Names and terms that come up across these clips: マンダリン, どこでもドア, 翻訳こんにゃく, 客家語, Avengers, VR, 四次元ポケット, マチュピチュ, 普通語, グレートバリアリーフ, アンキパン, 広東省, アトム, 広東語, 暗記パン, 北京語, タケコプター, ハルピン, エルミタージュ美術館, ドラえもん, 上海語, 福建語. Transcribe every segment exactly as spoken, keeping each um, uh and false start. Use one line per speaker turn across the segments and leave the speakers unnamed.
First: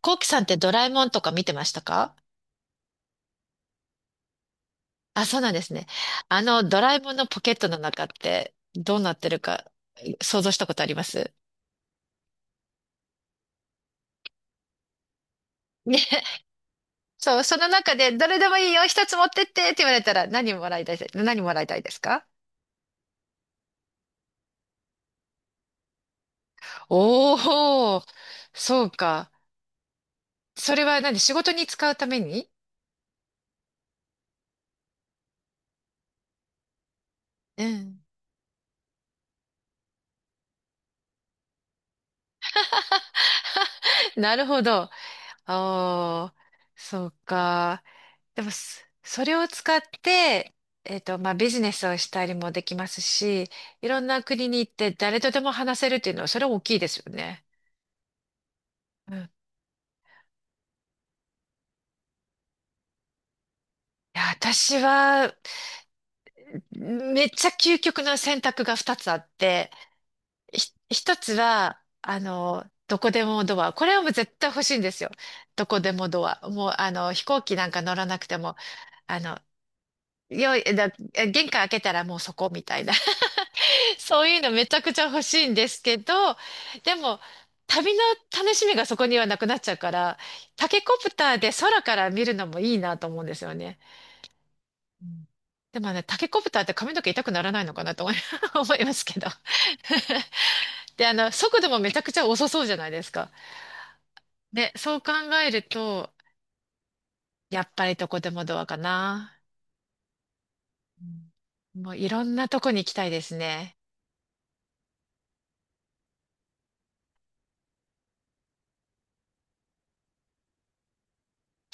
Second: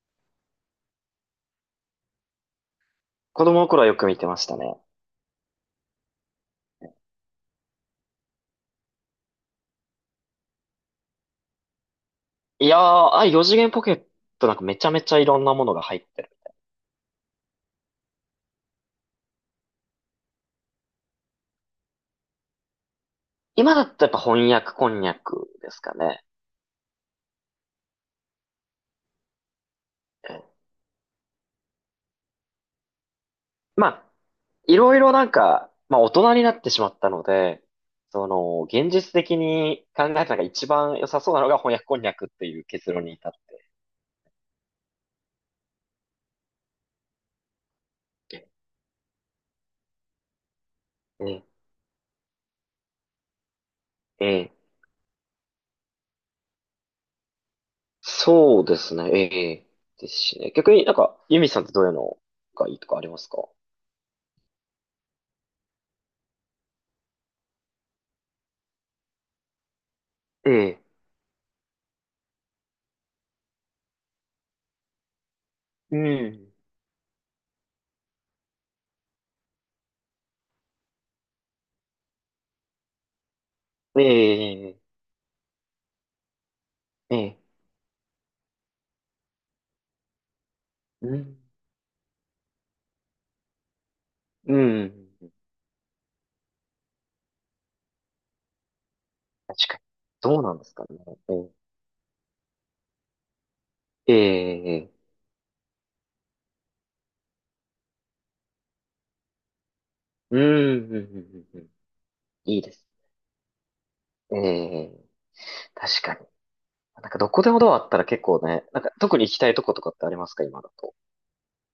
コウキさんってドラえもんとか見てましたか？
子供の頃はよく見てましたね。
あ、そうなんですね。あの、ドラえもんのポケットの中ってどうなってるか想像したことあります
いやー、ああいう四次元ポケットなんかめちゃめちゃいろんなものが
ね。
入ってる。
そう、その中でどれでもいいよ、一つ持ってってって言われたら何もらいたいです、何もらいたいですか？
今だったらやっぱ翻訳こんにゃくですかね。
おー、そうか。
ええ、
それは何？仕事に使うために？
まあ、いろいろなんか、まあ大人になってしまったので、
うん。
その、現実的に考えたのが一番良さそうなのが翻訳こんにゃくっていう結論に至っ
なるほど。ああ、そうか。で
て。
もそそれを使って、えっと、
え
まあ、ビ
え、
ジネスをしたりもできますし、いろんな
え
国に
え、
行って誰とでも話せるっていうのは、それは大きいですよね。
そうですね、
うん。い
ええ、ですしね。逆になんか、ユミさんってどういうのがいいとかありますか？
や、私は、めっちゃ究極の選択がふたつあって、
え
ひ、
え、
ひとつは、あの、どこでもドア。これはもう絶対欲しいんですよ。どこで
う
もドア。
ん。
もう、あの、飛行機なんか乗らなくても、あの、よい、だ、玄関開けたらもうそこみたいな。
え
そういうのめち
え、
ゃくちゃ欲しいんですけど、で
え
も、
え、ええ、
旅の楽しみがそこにはなくなっちゃうから、タケコ
う
プター
ん。
で空から見るのもいいなと思うんですよね。
う
う
ん。
ん。でもね、タケコプターって髪の毛痛くならないのかなと思い 思いますけど。
確かに。どうなんですか ね。
で、あの、速度もめちゃくちゃ遅そうじゃないですか。で、
ええ
そう考えると、やっぱりどこでもドアかな。
ー、うん、うん、う
う
ん、うん。
ん。もういろんな
い
と
い
こ
で
に
す。
行きたいですね。
ええー、確かに。なんかどこでもドアあったら結構ね、なんか特に行きたいとことかってありますか、今だと？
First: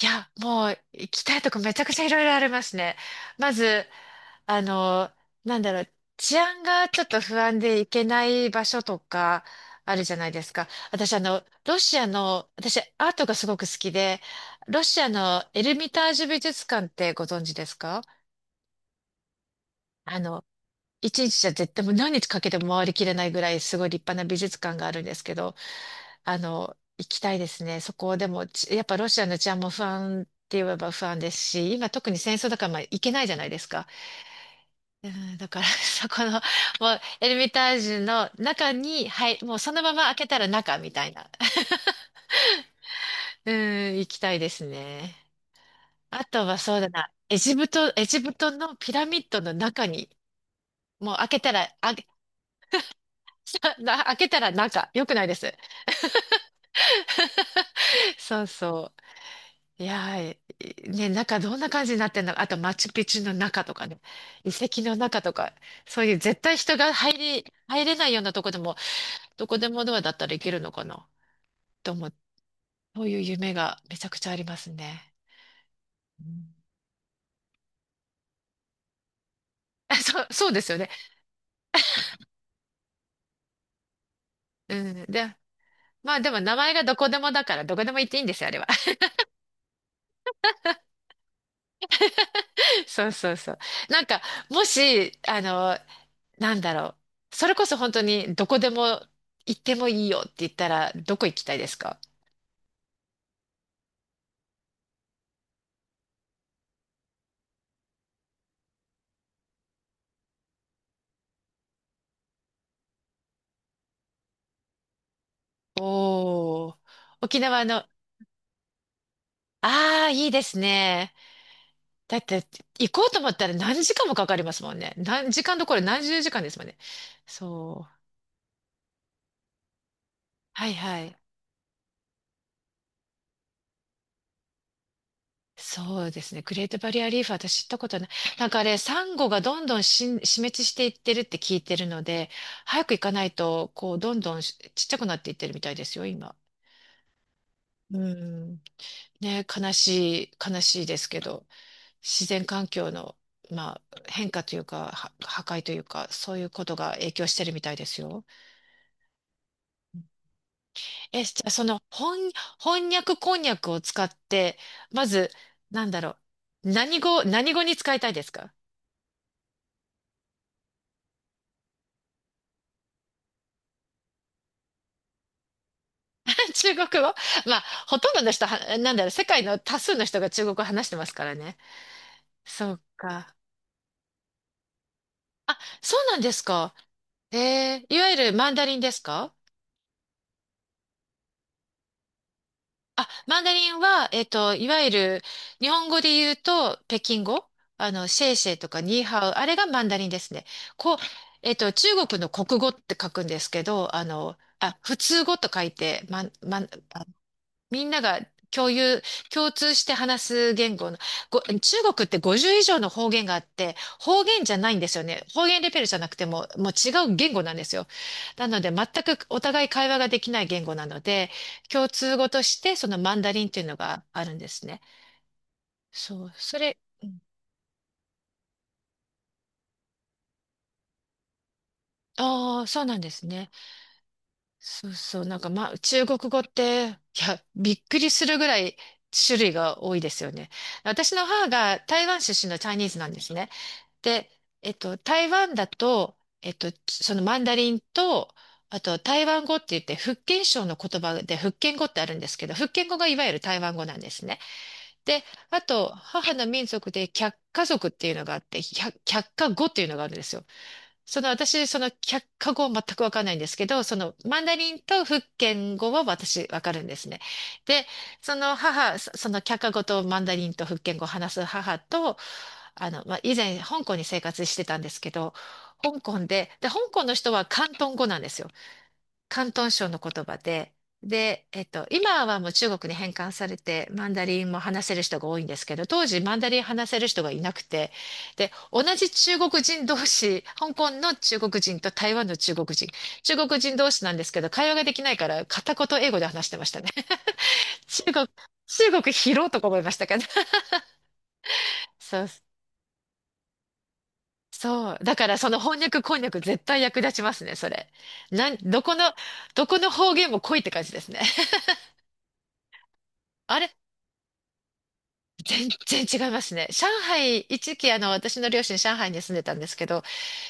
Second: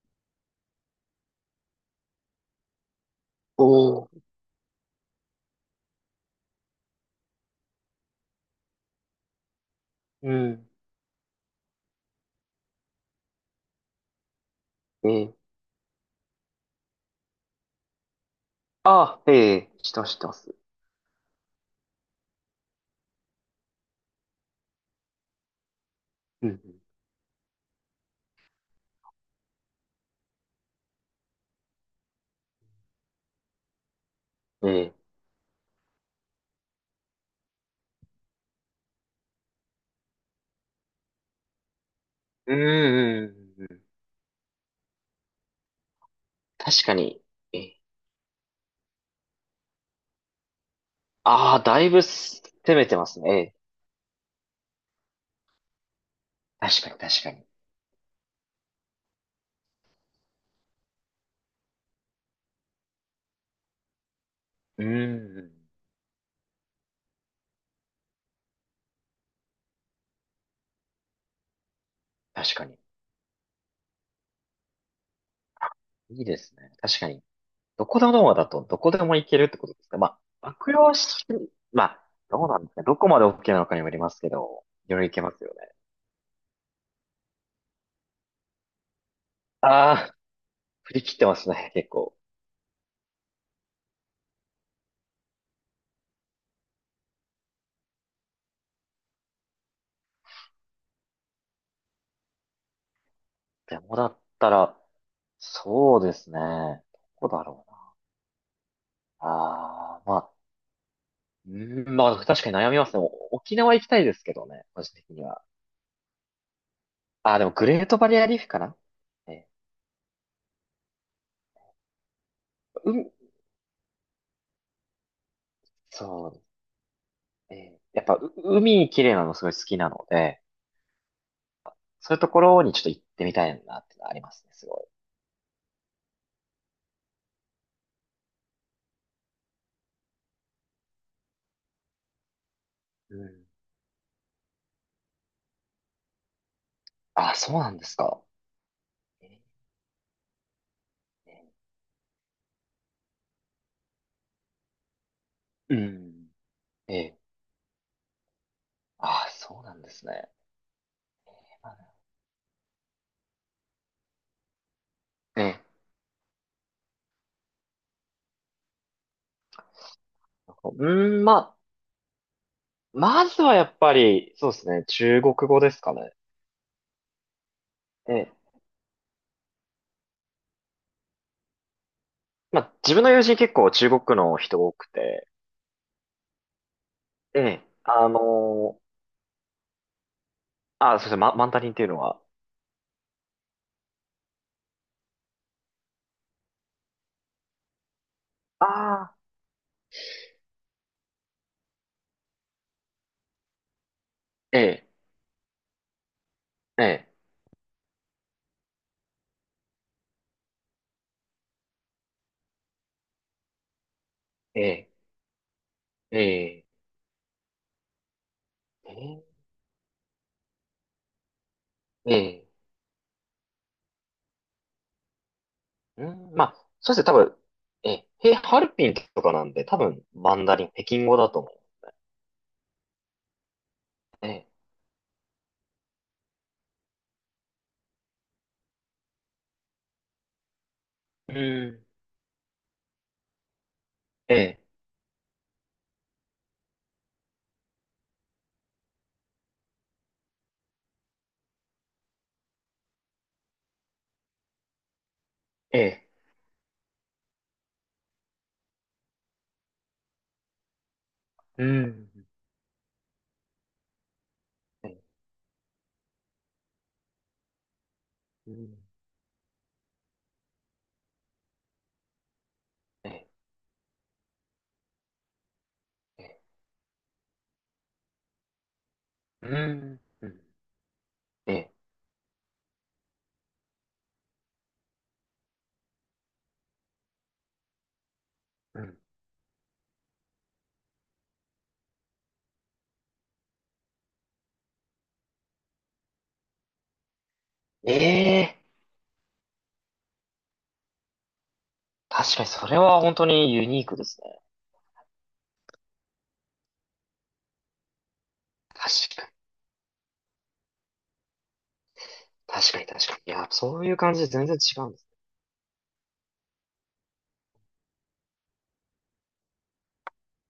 いや、もう行きたいとこめちゃくちゃいろいろありますね。まず、
おー、
あの、なんだろう、治安がちょっと不安で行けない場所とかあるじゃない
う
ですか。
ん。
私、あの、ロシアの、私、アートがすごく好きで、ロシア
ええ、
のエルミタージュ美術館ってご存知ですか？
ああ、ええ、知ってます、知
あ
ってま
の、
す。
一日じゃ絶対もう何日かけても回りきれないぐらいすごい立派な美術館があるんですけど、あ
う
の、
ん、
行きたいですね。そこでも、ちやっぱロシアの治安も不安って言えば不安ですし、今特に戦争だからまあ行けないじゃないですか。
うん、え
う
え、
ん、だから、そこの、もう、エルミタージュの中に、はい、もうそのまま開けたら中みたいな。
うん、う
う
ん、うんうん。
ん、行きたいですね。あとはそう
確
だ
か
な、
に。
エジ
え
プ
え、
ト、エジプトのピラミッドの中に、もう開けた
ああ、
ら、
だい
あ、
ぶ攻めてますね。ええ、
な開けたら中、よくないです。
確かに、確かに。
そうそう。いやー、いね、中どんな感じになってんのか。あと、マチュピチュの中とかね、遺跡
うん、
の中と
う
か、
ん、
そういう絶対人が入り、入れないようなとこでも、どこでもドアだったらいけるのかな。と思って、
確かに。
そういう夢がめちゃくちゃありますね。
いいですね。確かに。どこのドアだとどこでも行けるってことで す
あ
か？ま
そう、そ
あ、
うです
悪
よね。
用し、まあ、どうなんですかね、どこまで オーケー なのかにもよりますけど、
う
いろいろ
ん。
行けま
で、
すよね。
まあでも名前がどこでもだからどこでも行っていいんですよ、あれは。
ああ、振り切ってますね、結構。
そうそうそう。なんか、もし、あの、なんだろう。それこそ本当にどこでも行ってもいいよって言ったら、どこ行きたいですか？
でもだったら、そうですね。どこだろうな。ああ、まあ、うーん、まあ、確かに悩みますね。お沖縄行きたいですけどね、個人的には。
おー。
あ
沖
あ、でも
縄
グ
の、
レー
あ
トバリアリーフかな。え
あ、いいですね。だって、行
ー、う
こう
ん、
と思ったら何時間もかかりますもんね。何時間どころ、何
そ
十時間ですもんね。
う、えー
そう。
やっぱ、う海綺麗なのすごい好きなので、
はいはい。
そういうところにちょっと行ってみたいなってのはありますね、すごい。
そうですね。グレートバリアリーフ、私知ったことない。なんかあれ、サンゴがどんどん死ん死滅していってるって聞いてるので、早く行か
う
ない
ん。
と、こう、どんどんしちっちゃくなっていってるみたいですよ、今。
あ、そうなんです
う
か。
ん。
え
ね、悲しい、悲しいですけど、
え、
自然環境の、まあ、変化というか、は破壊と
う
いうか、
ん。
そういうことが
え
影
え。
響してるみたいですよ。
あ、そうなんですね。
え、じゃあその翻、翻訳こんにゃくを使って、まず、
ええ。
なんだろう、何語、何語に使いたいですか？
うん、まあ、まずはやっぱり、そうですね、中国語ですかね。
中国語。まあ、ほとん
え
どの人
え。
は、なんだろう、世界の多数の人が中国語話してますからね。
ま
そ
あ、
う
自分の友
か。
人結構中国の人多くて、
あ、そうなんですか。
ええ。
えー、い
あ
わゆるマンダリン
の
ですか？
あ、そうですね、マ、マンダリンっていうのは。
あ、マンダリンは、えっと、いわゆる日本語で言うと北京語、あの、シェイシェイ
あ
とかニー
あ。
ハオ、あれがマンダリンですね。こう、えっと、中国の国語って書くんですけど、あの、
え
あ、
え、
普通語と書いて、ま、ま、マ
ええ、
みんなが共有、共通して話す言語の、ご、中国ってごじゅう以上の方言があって、方言じゃ
え
ないんで
え、
すよね。方言レベルじゃなく
え
ても、
え、
もう違う言語なんですよ。なので、全
ええ、
くお互い会話ができない言語なので、共通語と
ええ、
してそのマンダリンっていうのがあるんですね。
う
そう、
ん、まあ、
それ、
そうですね、多分、ええ、へハルピンとかなんで、多分、マンダリン、北京語だと思う。
ああー、そうなんですね。
ええ、
そうそう、なんかまあ、中国語って、いや、びっくりするぐらい種類が多いですよね。私の
う
母が
ん。
台湾出身のチャイニーズなんですね。で、
ええ、
えっと、台湾だと、えっと、そのマンダリンと、あと台湾語って言って、福建省の言葉で福建語ってあるんですけど、福建語がいわゆる台湾語なんですね。で、あ
え
と、
え、
母の民族で客家族っていうのがあって、百客家語っていうのがあるんですよ。その
う
私、その
ん。
客家語は全くわかんないんですけど、そのマンダリン
ええ、
と福建語は私わかるんですね。で、そ
う
の
ん。
母、そその客家語とマンダリンと福建語を話す母と、あの、
え
まあ、
え、
以前香港に生活してたんですけど、香港
ええ、
で、で、香港の人は広東語なんですよ。
う
広東省の
ん。
言
う
葉
ん。
で、で、
え
えっ
え。
と、今はもう中国に返還されて、マンダリンも話せる人が多いんですけど、当時マンダリン話せる人がいなくて、で、同
うん、
じ中国人同士、香港の中国人と台湾の中国人、中国人同士なんですけど、会話ができないから片言英語で話してましたね。
え
中国、
え、
中国広いとか思いましたけど。そう、
確かにそれは本当にユニークですね。
そう。だからその翻訳こんにゃく絶対役立ちますね、それ。なん、どこの、
確かに、
どこの方言も濃いって感じですね。
確かに、確かに。いや、
あれ
そういう感じで全然違うんです
全然違いますね。上海、一時期あの私の両親上海に住んでたんですけど、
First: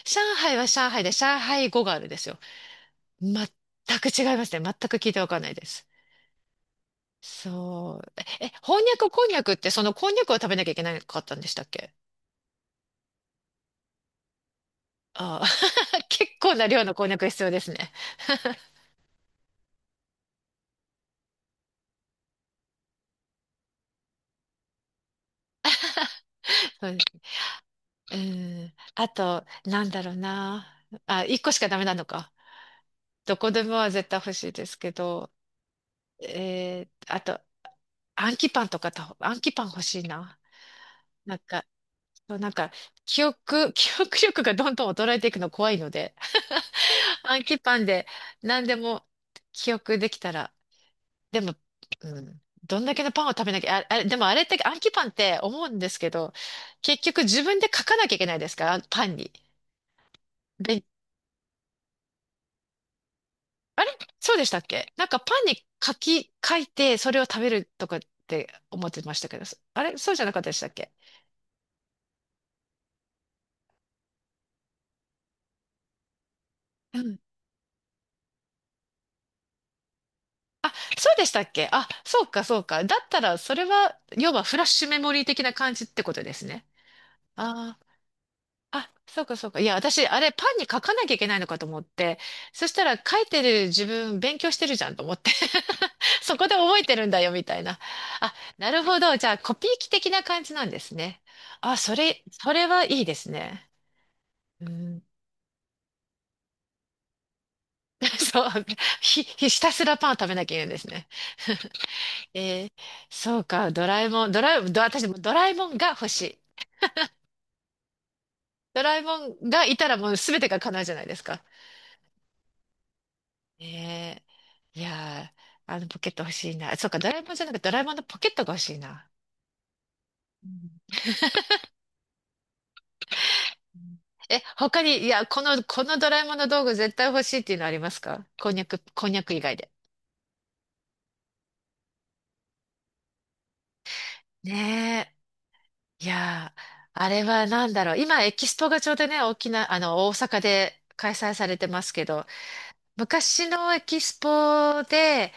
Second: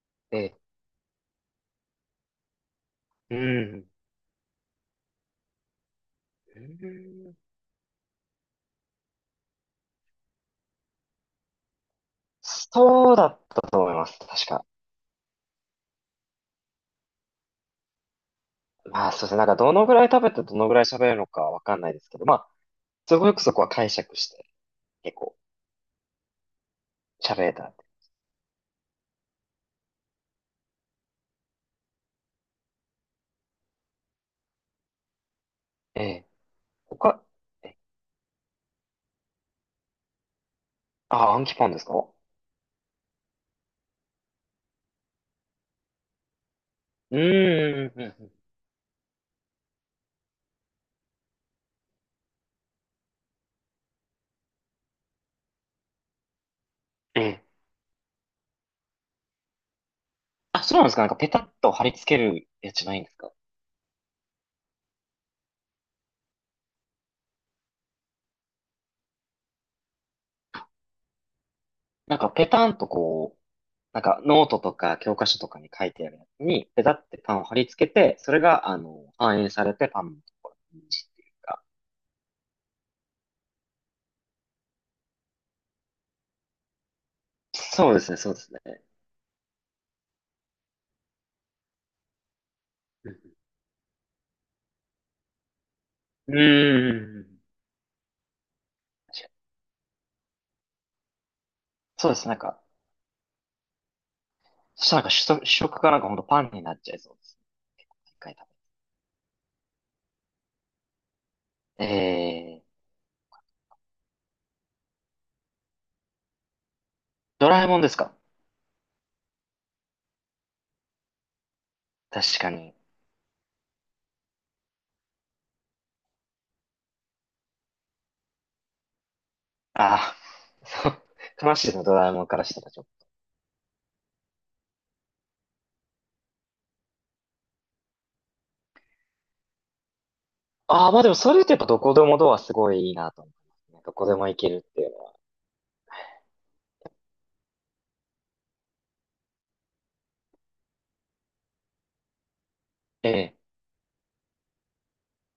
上
ね。え
海
え、
は上海で上海語があるんですよ。
う
全
ん。
く違いますね。全く聞いてわかんないです。
うん、
そう。え、えこんにゃくこんにゃくってそのこんにゃくを食べなきゃいけなかったんでしたっけ？
そうだったと思います。確か。
ああ、結構な量のこんにゃく必要ですね。
まあ、そうですね。なんか、どのぐらい食べてどのぐらい喋るのかわかんないですけど、まあ、すごくそこは解釈して、結構
そうです。
喋れたんで。
うん。あと、なんだろうな。あ、一個しかダメなのか。どこでもは絶対欲しいですけど、
ええ、
えー、あ
他、
と、
え、
あんきパンとかと、あんきパン欲しいな。
あ、
なん
アンキ
か
パンですか？
そう、なんか、記憶、記憶力がどんどん衰えていくの怖いので、
うー
暗記パン
ん、うん、う
で
ん、うん、
何でも記憶できたら、でも、うん、どんだけのパンを食べなきゃ、あ、あれ、でもあれって暗記パンって思うんですけど、結
え
局自
え。
分で書かなきゃいけないですから、パンに。
あ、そう
で、
なんですか。なんかペタッと貼り付けるやつじゃないんですか。
あれそうでしたっけ？なんかパンに書き、書いてそれを食べるとかって思ってましたけど、あれそうじゃなかったでしたっけ？
なんかペタンとこう、なんかノートとか教科書とかに書いてあるやつに、ペタってパンを貼り付けて、それが、あの、反映されてパンのところ
あ、
に文字
そう
って
で
い
し
う
たっ
か。
け？あ、そうか、そうか。だったら、それは、要はフラッシュメモリー的な感じってことですね。あ
そうですね、そうですね。
あ、あそうか、そうか。いや、私、あれ、パンに書かなきゃいけないのかと思って、そしたら、
う
書
ん、
いてる自分、勉強してるじゃんと思って。
うー
そこで覚えてるんだよ、
ん、
みたいな。あ、なるほど。
確
じ
か
ゃ
に。
あ、コピー機的な感じなんですね。あ、そ
そうで
れ、
すね、なん
そ
か、
れはいいですね。う
そした
ん、
らなんか主食、主食がなんかほんとパンになっちゃいそうですね。一 回
そ
食
う、ひ、ひたすらパンを食べなきゃいけないんですね。
べて。え
えー、
ー、
そうか。ドラえもん、ドラえもん、ど私もドラえもんが欲しい。
ドラえもんですか？
ドラえもんがいたらもう全てが叶うじゃないですか。
確かに。
えー、いやー、あのポケット欲しいな。そうか、ドラえもんじゃなくてドラえもんのポケットが欲しいな。
ああ、
う
そ
ん。
う、悲 しいですね、ドラえもんからしたら。
え、他に、いや、この、このドラえもんの道具絶対欲しいっていうのありますか？こんにゃく、こんにゃく以外で。
ああ、まあでもそれってやっぱどこでもドアすごいいいなと思いますね。どこでも行けるっていうの
ね
は。
え。いやー、あれは何だろう。今、エキスポがちょうどね、沖縄、あの、大阪で開催されてますけど、
ええ、
昔のエキスポで、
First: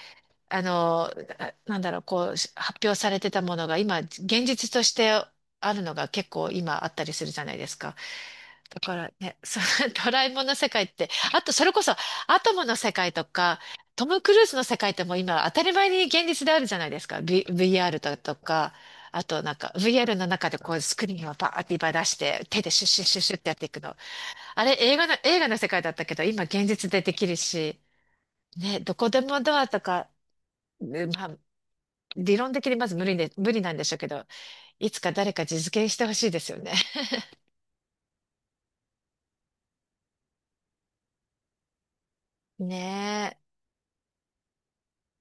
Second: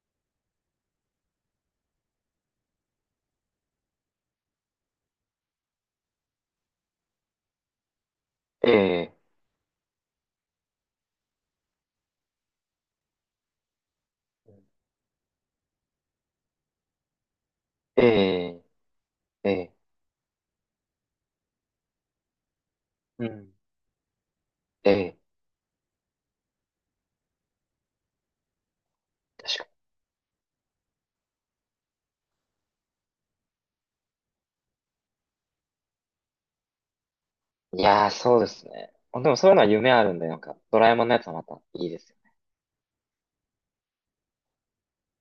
あの、あなんだろう、こう、し発表されてたものが今、現実としてあるのが結構今あったりするじゃないですか。
え
だから
え、
ね、その ドラえもんの世界って、あとそれこそアトムの世界とか、トム・クルーズの世界ってもう今当たり前に現実であるじゃないですか。V、ブイアー r
え
だと
え、
か、あと
え
なんか
え、
ブイアール の中でこうスクリーンをバーっていっぱい出して手でシュッシュッシュッ
う
シュッって
ん、
やっていくの。あれ
え
映画の、
え、
映画の世界だったけど今現実でできるし、ね、どこでもド
確
ア
か
とか、ねまあ理論的にまず無理で、無理なんでしょうけど、いつか誰か実現してほしいですよね。
に。いやー、そうですね。でもそういうのは夢あるんで、なんか、ドラえもんのやつはまたいいですよね。
ね